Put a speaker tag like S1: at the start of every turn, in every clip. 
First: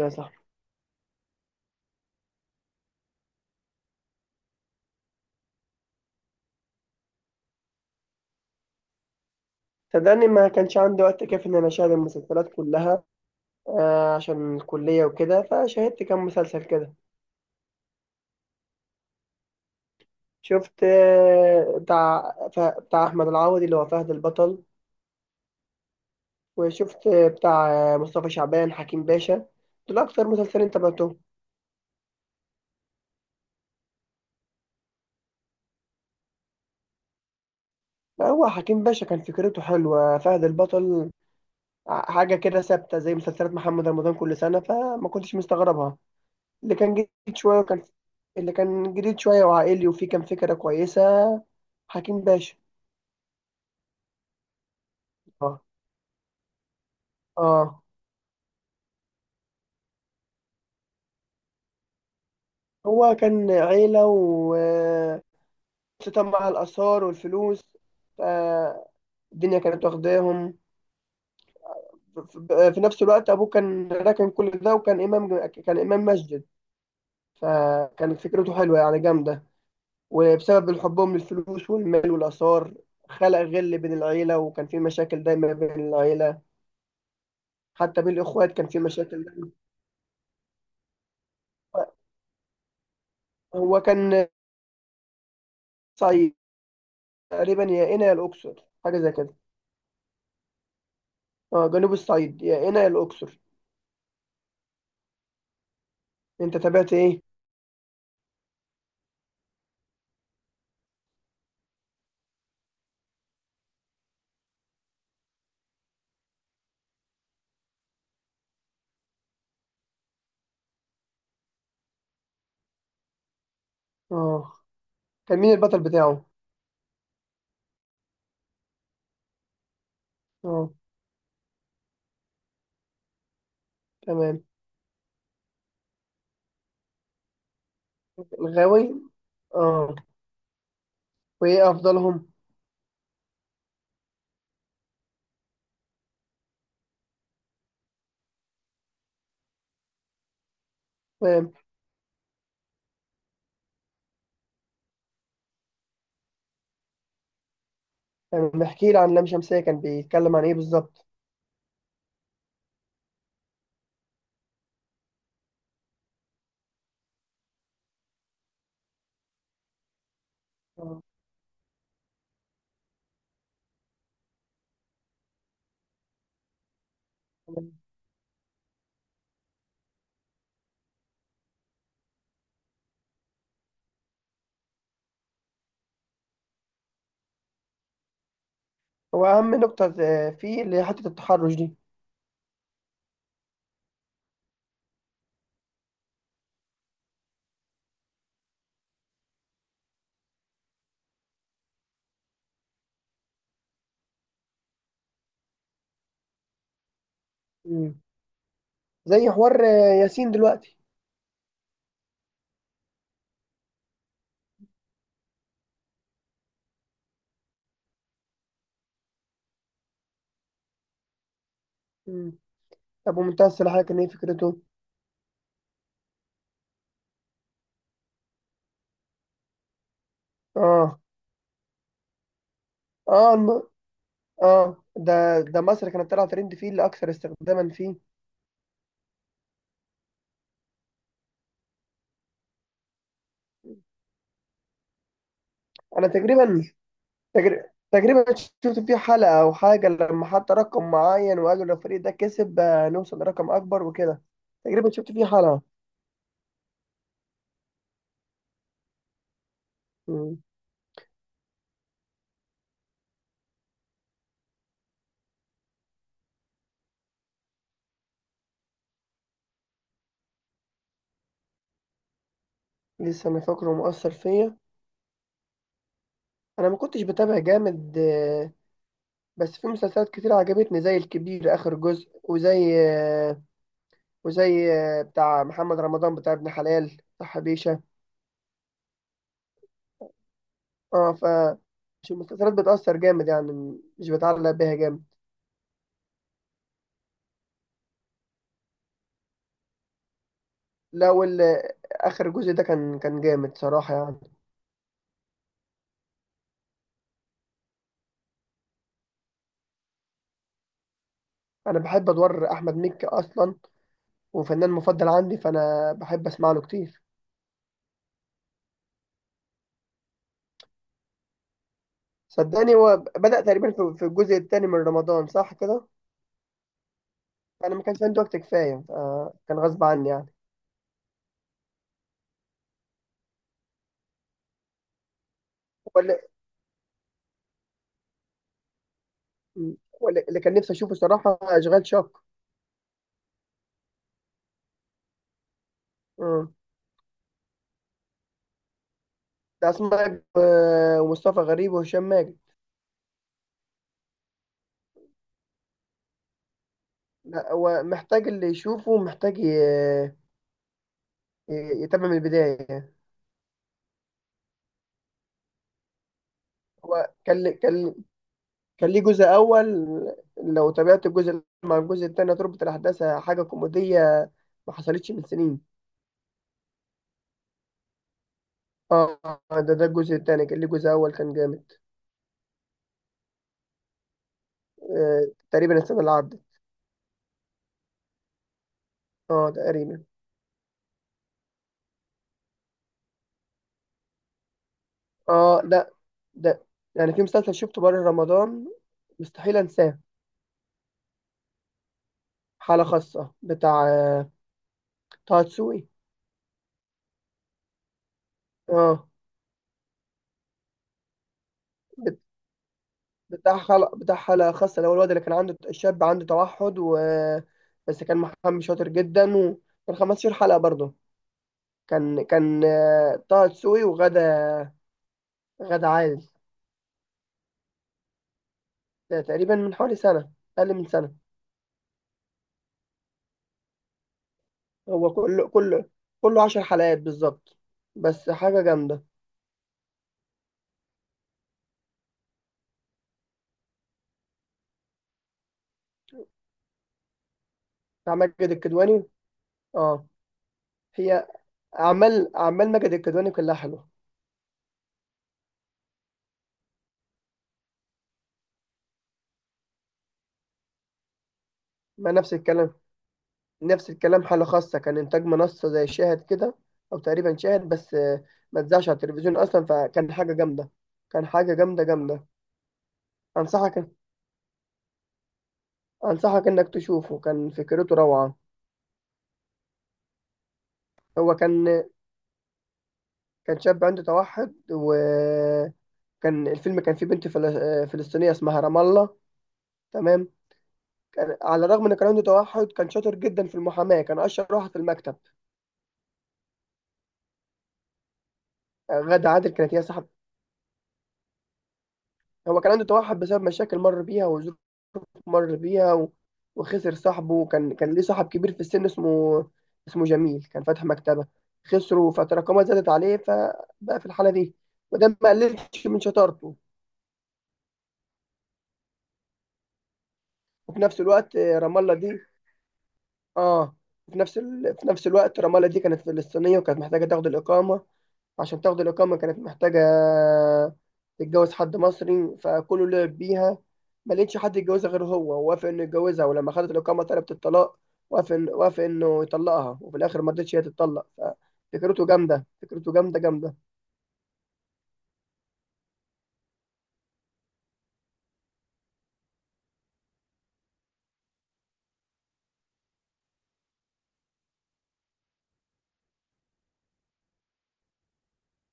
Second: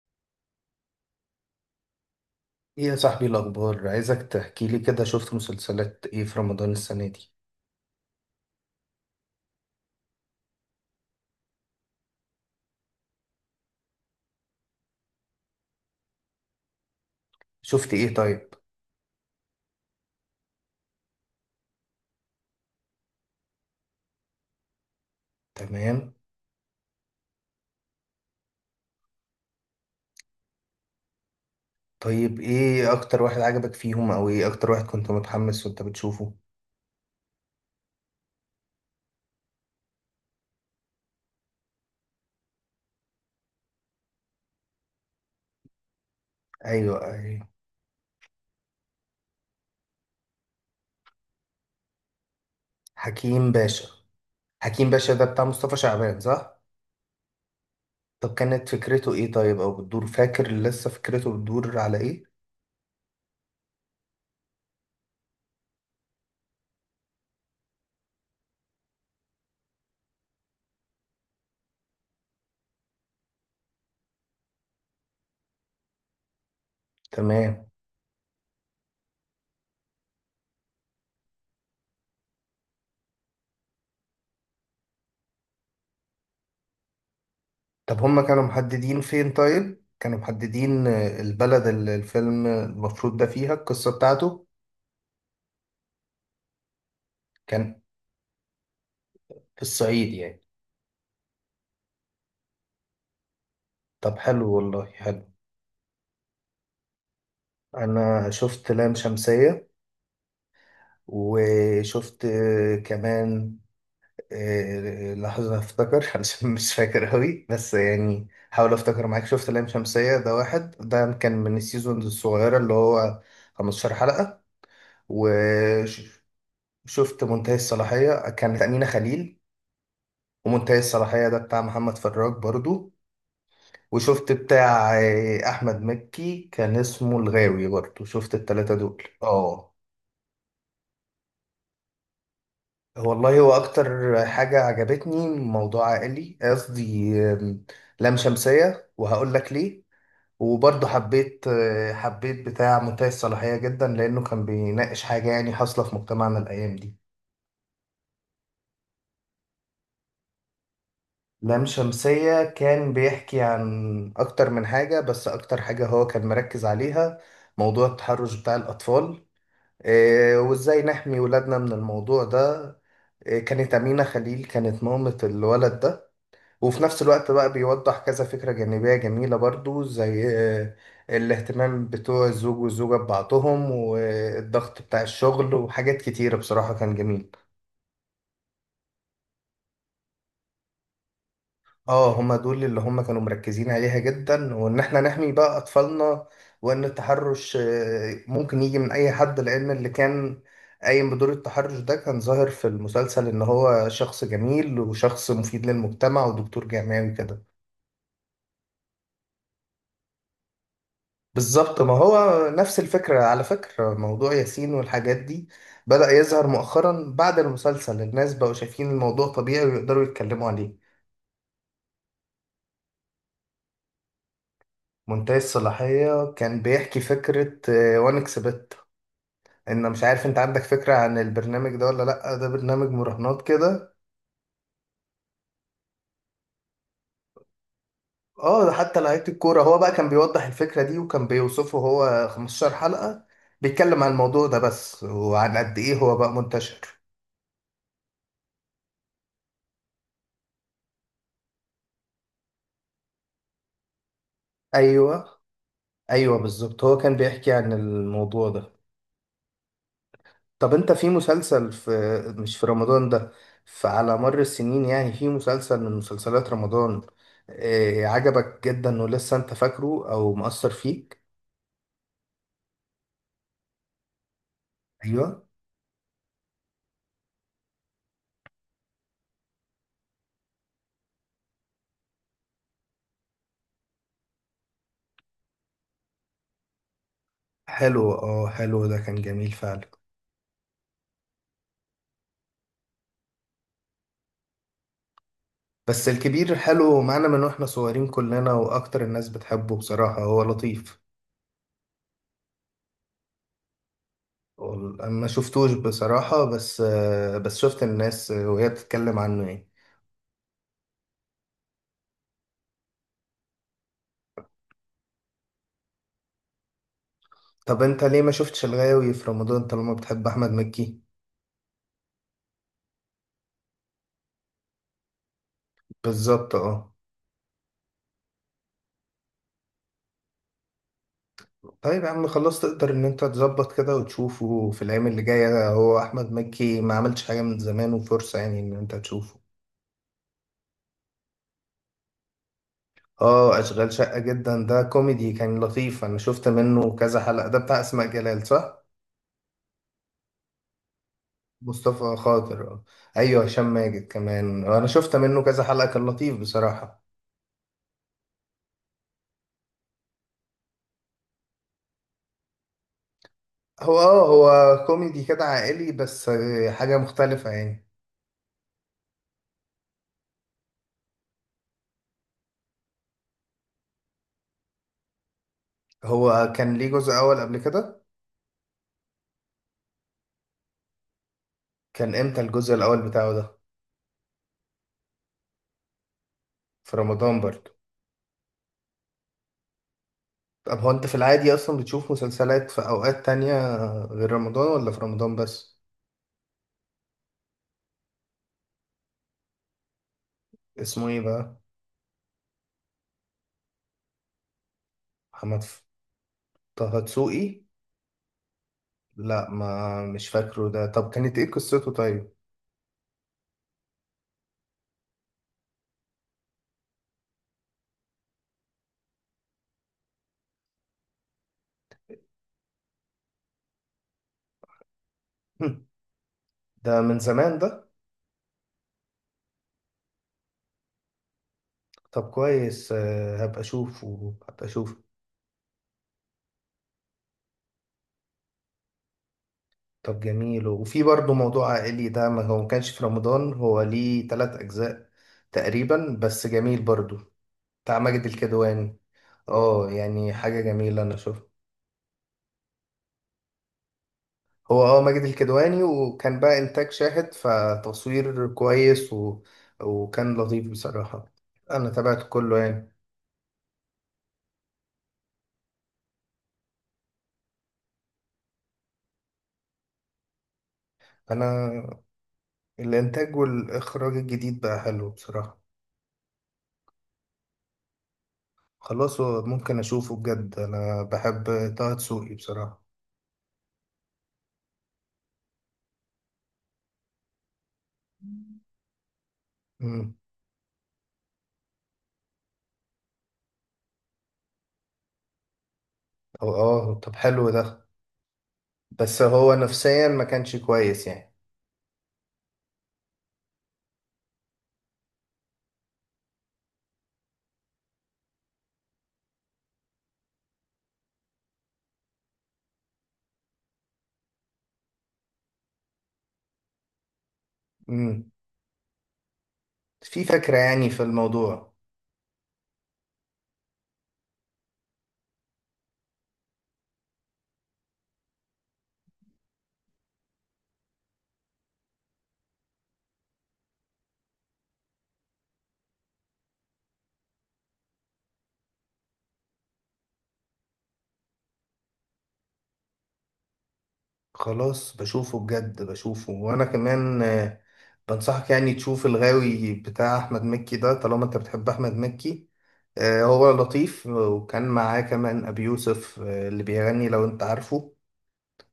S1: يا صاحبي،
S2: ايه يا صاحبي الاخبار، عايزك تحكي لي كده، شفت مسلسلات ايه في رمضان السنه دي؟
S1: صدقني ما كانش عندي وقت كافي ان انا اشاهد المسلسلات كلها. عشان الكليه وكده، فشاهدت كام مسلسل كده.
S2: شفت ايه طيب؟
S1: شفت، بتاع بتاع احمد العوضي اللي هو فهد البطل.
S2: تمام.
S1: وشفت بتاع مصطفى شعبان، حكيم باشا. دول اكتر مسلسلين تابعتهم.
S2: طيب ايه اكتر واحد عجبك فيهم او ايه اكتر واحد كنت متحمس وانت بتشوفه؟
S1: هو حكيم باشا كان فكرته حلوه. فهد البطل حاجه كده ثابته، زي مسلسلات محمد رمضان كل سنه، فما كنتش مستغربها. اللي كان
S2: ايوه،
S1: جديد
S2: ايوه.
S1: شوية وكان اللي كان جديد شوية وعائلي، وفيه كان فكرة كويسة، حكيم باشا.
S2: حكيم باشا. حكيم باشا ده بتاع
S1: اه.
S2: مصطفى شعبان، صح؟
S1: اه.
S2: طب كانت فكرته ايه طيب، او بتدور، فاكر لسه فكرته بتدور على ايه؟
S1: هو كان عيلة، وقصته مع الآثار والفلوس، فالدنيا كانت واخداهم. ف- في نفس الوقت أبوه كان راكن كل ده، وكان إمام مسجد.
S2: تمام.
S1: فكانت فكرته حلوة يعني، جامدة. وبسبب حبهم للفلوس والمال والآثار، خلق غل بين العيلة، وكان في مشاكل دايما بين العيلة،
S2: طب
S1: حتى بين
S2: هما كانوا
S1: الإخوات كان في
S2: محددين
S1: مشاكل
S2: فين،
S1: دايما.
S2: طيب كانوا محددين البلد اللي الفيلم المفروض ده فيها
S1: هو
S2: القصه
S1: كان
S2: بتاعته؟
S1: صعيد تقريبا،
S2: كان
S1: يا قنا يا الاقصر، حاجه زي كده.
S2: في الصعيد يعني؟
S1: اه، جنوب الصعيد، يا قنا يا الاقصر.
S2: طب حلو، والله حلو.
S1: انت تابعت ايه؟
S2: انا شفت لام شمسية، وشفت كمان لحظة افتكر علشان مش فاكر قوي، بس يعني حاول افتكر معاك. شفت لام شمسية، ده واحد ده كان من السيزونز الصغيرة اللي هو 15 حلقة.
S1: اه. كان مين البطل
S2: وشفت
S1: بتاعه؟
S2: منتهي الصلاحية، كانت أمينة خليل،
S1: اه.
S2: ومنتهي الصلاحية ده بتاع محمد فراج برضو. وشفت
S1: تمام.
S2: بتاع أحمد مكي كان اسمه الغاوي برضو. شفت التلاتة
S1: الغاوي.
S2: دول، اه.
S1: اه. وايه افضلهم؟
S2: والله هو اكتر حاجة عجبتني موضوع عائلي، قصدي لام شمسية، وهقول لك ليه. وبرضه حبيت
S1: تمام.
S2: حبيت بتاع منتهي الصلاحية جدا، لانه كان بيناقش حاجة يعني حاصلة في مجتمعنا الايام دي.
S1: تمام، احكي لي عن لام شمسية، كان بيتكلم عن ايه بالظبط؟
S2: لام شمسية كان بيحكي عن اكتر من حاجة، بس اكتر حاجة هو كان مركز عليها موضوع التحرش بتاع الاطفال. وازاي
S1: اه.
S2: نحمي ولادنا من الموضوع ده. كانت أمينة خليل كانت مامة الولد ده. وفي نفس الوقت بقى
S1: تمام.
S2: بيوضح كذا فكرة جانبية جميلة برضو زي آه، الاهتمام بتوع الزوج والزوجة ببعضهم، والضغط بتاع الشغل، وحاجات كتيرة بصراحة كان جميل.
S1: هو اهم نقطه فيه، اللي هي حته التحرش دي.
S2: اه، هما دول اللي هما كانوا مركزين عليها جدا، وان احنا نحمي بقى اطفالنا. وان التحرش ممكن يجي من اي حد، لان اللي كان قايم بدور التحرش ده كان ظاهر في المسلسل ان هو شخص جميل، وشخص مفيد للمجتمع، ودكتور جامعي وكده.
S1: مم. زي حوار ياسين دلوقتي.
S2: بالظبط، ما هو نفس الفكرة. على فكرة، موضوع ياسين والحاجات دي بدأ يظهر مؤخرا بعد المسلسل، الناس بقوا شايفين الموضوع طبيعي ويقدروا يتكلموا عليه.
S1: مم. طب ومنتهى الصلاحيه كان ايه فكرته؟
S2: منتهي الصلاحية كان بيحكي فكرة وانكس بت. ان، مش عارف انت عندك فكرة
S1: اه.
S2: عن البرنامج ده ولا لأ، ده برنامج
S1: اه،
S2: مراهنات كده.
S1: اه، ده مصر كانت طالعه ترند فيه، لاكثر استخداما فيه.
S2: اه، ده حتى لعيبة الكورة. هو بقى كان بيوضح الفكرة دي، وكان بيوصفه. هو 15 حلقة بيتكلم عن الموضوع ده بس، وعن قد ايه
S1: انا
S2: هو بقى
S1: تقريبا،
S2: منتشر.
S1: تقريبا شفت فيه حلقة او حاجة، لما حط رقم معين وقال لو الفريق ده كسب، نوصل لرقم اكبر وكده. تقريبا شفت فيه
S2: ايوه،
S1: حلقة.
S2: ايوه بالظبط، هو كان بيحكي عن الموضوع ده.
S1: مم.
S2: طب انت في مسلسل، في، مش في رمضان ده، فعلى مر السنين يعني، في مسلسل من مسلسلات رمضان عجبك جدا ولسه انت فاكره او مؤثر فيك؟
S1: لسه انا فاكره ومؤثر فيا.
S2: ايوه.
S1: انا ما كنتش بتابع جامد، بس في مسلسلات كتير عجبتني، زي الكبير اخر جزء، وزي بتاع محمد رمضان، بتاع ابن حلال، بتاع حبيشة.
S2: حلو، اه، حلو، ده كان جميل فعلا.
S1: اه. مش المسلسلات بتأثر جامد يعني، مش بتعلق بيها جامد.
S2: بس الكبير حلو، معانا من واحنا صغيرين كلنا، واكتر الناس بتحبه بصراحة، هو لطيف.
S1: لو ال- آخر جزء ده كان جامد صراحة يعني.
S2: انا ما شفتوش بصراحة، بس بس شفت الناس وهي بتتكلم عنه يعني.
S1: انا بحب ادوار احمد مكي اصلا، وفنان مفضل عندي، فانا بحب اسمع له كتير.
S2: طب انت ليه ما شفتش الغاوي في رمضان طالما بتحب احمد مكي؟
S1: صدقني هو بدأ تقريبا في الجزء الثاني من رمضان، صح كده؟
S2: بالظبط، اه.
S1: انا ما كانش عندي وقت كفايه، كان غصب عني يعني.
S2: طيب يا عم، خلاص، تقدر ان انت تظبط كده وتشوفه في الايام اللي جايه. هو
S1: ولا.
S2: احمد مكي ما عملش حاجه من زمان، وفرصه يعني ان انت تشوفه.
S1: اللي كان نفسي اشوفه صراحه اشغال شاق.
S2: اه، اشغال شقه جدا، ده كوميدي كان لطيف. انا شفت
S1: آه،
S2: منه كذا حلقه، ده بتاع اسماء جلال، صح؟
S1: ده اسماء جلال، ومصطفى غريب وهشام
S2: مصطفى
S1: ماجد.
S2: خاطر، اه. ايوه، هشام ماجد كمان، انا شفت منه كذا حلقه، كان لطيف بصراحه.
S1: لا هو محتاج اللي يشوفه، محتاج يتابع من البدايه.
S2: هو كوميدي كده عائلي، بس حاجه
S1: هو
S2: مختلفه
S1: كان
S2: يعني.
S1: كان كان ليه جزء اول. لو تابعت الجزء الأول مع الجزء الثاني هتربط الاحداث، حاجه كوميديه ما حصلتش من سنين.
S2: هو كان ليه جزء اول قبل كده؟
S1: اه. ده الجزء الثاني، كان ليه جزء اول كان جامد.
S2: كان امتى الجزء الاول بتاعه ده؟
S1: تقريبا السنه اللي عدت.
S2: في رمضان برضو؟
S1: اه تقريبا.
S2: طب هو انت في العادي اصلا بتشوف مسلسلات في اوقات تانية غير رمضان، ولا في رمضان
S1: اه.
S2: بس؟
S1: ده يعني في مسلسل شفته بره رمضان مستحيل انساه.
S2: اسمه ايه بقى؟
S1: حالة خاصة بتاع طه
S2: محمد ف-
S1: دسوقي.
S2: طه دسوقي؟
S1: اه.
S2: لا، ما مش فاكره ده، طب كانت ايه قصته
S1: بت-
S2: طيب؟
S1: بتاع حلقة، بتاع حالة خاصة، اللي هو الواد اللي كان عنده، الشاب عنده توحد، و بس كان محامي شاطر جدا، وكان 15 حلقة برضه. كان كان طه دسوقي، وغادة عادل.
S2: ده من زمان ده.
S1: ده تقريبا من حوالي سنة، أقل من سنة.
S2: طب كويس، هبقى اشوفه.
S1: هو كله عشر حلقات بالظبط، بس حاجة جامدة.
S2: طب جميل. وفي برضه موضوع عائلي ده، ما هو ما كانش في رمضان، هو ليه تلات اجزاء تقريبا، بس جميل برضو، بتاع
S1: بتاع
S2: ماجد
S1: ماجد
S2: الكدواني.
S1: الكدواني.
S2: اه،
S1: اه.
S2: يعني حاجة جميلة، أنا
S1: هي
S2: شوف.
S1: أعمال ماجد الكدواني كلها حلوة.
S2: هو ماجد الكدواني، وكان بقى إنتاج شاهد، فتصوير كويس وكان لطيف بصراحة. أنا
S1: ما
S2: تابعت
S1: نفس
S2: كله
S1: الكلام،
S2: يعني.
S1: نفس الكلام. حالة خاصة كان إنتاج منصة زي شاهد كده، أو تقريبا شاهد بس، ما اتذاعش على التلفزيون أصلا، فكان حاجة جامدة، كان حاجة
S2: أنا
S1: جامدة جامدة.
S2: الإنتاج
S1: أنصحك،
S2: والإخراج الجديد بقى حلو بصراحة.
S1: أنصحك إنك تشوفه، كان فكرته روعة.
S2: خلاص، هو ممكن أشوفه بجد، أنا
S1: هو
S2: بحب
S1: كان
S2: طه دسوقي بصراحة.
S1: كان شاب عنده توحد، وكان الفيلم كان فيه بنت فلسطينية اسمها رام الله.
S2: امم.
S1: تمام. كان على الرغم ان كان عنده توحد، كان شاطر جدا في المحاماة، كان اشطر واحد في المكتب.
S2: هو طب حلو ده، بس
S1: غادة عادل
S2: هو
S1: كانت هي
S2: نفسيا
S1: صاحب.
S2: ما كانش كويس يعني.
S1: هو كان عنده توحد بسبب مشاكل مر بيها وظروف مر بيها، وخسر صاحبه. وكان ليه صاحب كبير في السن، اسمه جميل، كان فاتح مكتبة، خسره فتراكمات زادت عليه، فبقى في الحالة دي، وده ما قللش من شطارته.
S2: امم. في فكرة
S1: وفي
S2: يعني
S1: نفس
S2: في
S1: الوقت
S2: الموضوع.
S1: رام الله دي، اه، في نفس الوقت رمالة دي كانت فلسطينية، وكانت محتاجة تاخد الإقامة. عشان تاخد الإقامة كانت محتاجة تتجوز حد مصري، فكله لعب بيها، ما لقيتش حد يتجوزها غير هو، ووافق إنه يتجوزها، ولما خدت الإقامة طلبت الطلاق. وافق إنه يطلقها، وفي الآخر ما رضتش هي تتطلق. ففكرته جامدة، فكرته جامدة جامدة.
S2: خلاص بشوفه بجد بشوفه، وانا كمان بنصحك يعني تشوف الغاوي بتاع احمد مكي ده، طالما انت بتحب احمد مكي. هو لطيف، وكان معاه كمان ابي يوسف اللي بيغني لو انت عارفه.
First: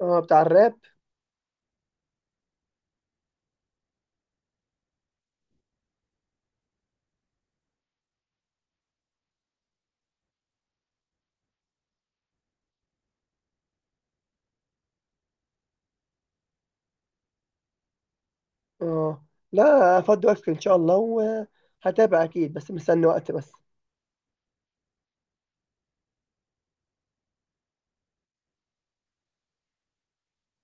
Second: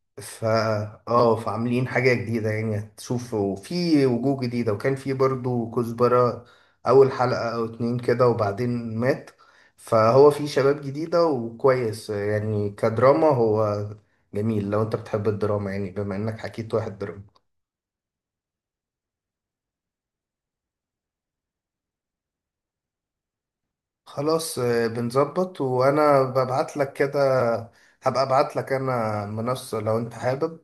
S1: اه، بتاع
S2: ف
S1: الراب.
S2: اه فعاملين حاجة جديدة يعني، هتشوف. وفي وجوه جديدة، وكان في برضو كزبرة أول حلقة أو اتنين كده وبعدين مات. فهو في شباب جديدة وكويس يعني، كدراما هو جميل لو انت بتحب الدراما، يعني بما انك حكيت واحد دراما.
S1: اه، لا، فضي وقتك إن شاء الله، وهتابع أكيد، بس مستني وقت بس.
S2: خلاص، بنظبط، وانا ببعت لك كده. هبقى ابعت لك انا منصة لو انت حابب.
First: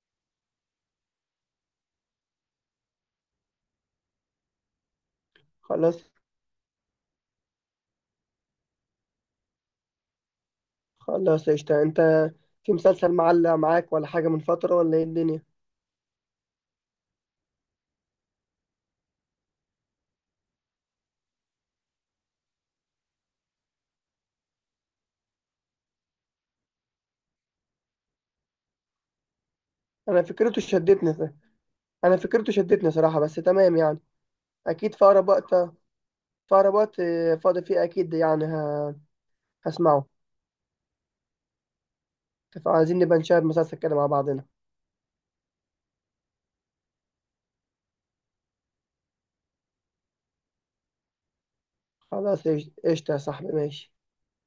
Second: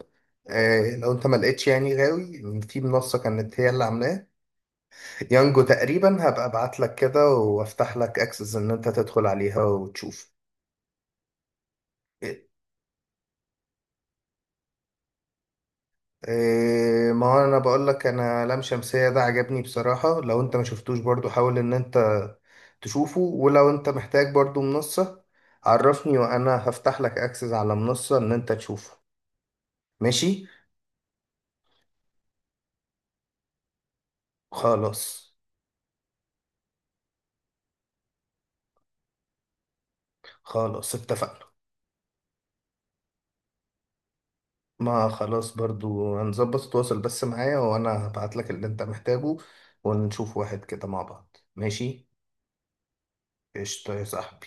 S2: لو انت ما لقيتش يعني غاوي في منصة، كانت هي اللي عاملاها يانجو
S1: خلاص.
S2: تقريبا. هبقى ابعت لك كده وافتح لك اكسس ان انت تدخل عليها وتشوف.
S1: خلاص قشطة. انت
S2: إيه؟
S1: في مسلسل معلق معاك، ولا حاجة من فترة، ولا ايه الدنيا؟
S2: ما هو انا بقول لك، انا لام شمسية ده عجبني بصراحة، لو انت ما شفتوش برضو حاول ان انت تشوفه. ولو انت محتاج برضو منصة عرفني، وانا هفتح لك اكسس على منصة ان انت تشوفه.
S1: انا
S2: ماشي.
S1: فكرته شدتني، انا فكرته شدتني صراحة، بس تمام يعني. اكيد في اقرب
S2: خلاص.
S1: وقت، في اقرب وقت، فاضي فيه اكيد يعني، هسمعه.
S2: خلاص اتفقنا.
S1: فعايزين نبقى نشاهد مسلسل كده مع بعضنا.
S2: ما خلاص، برضو هنظبط، تواصل بس معايا وانا هبعت لك اللي انت محتاجه. ونشوف واحد كده مع بعض، ماشي.
S1: خلاص قشطة. قشطة يا صاحبي، ماشي.
S2: قشطة يا صاحبي.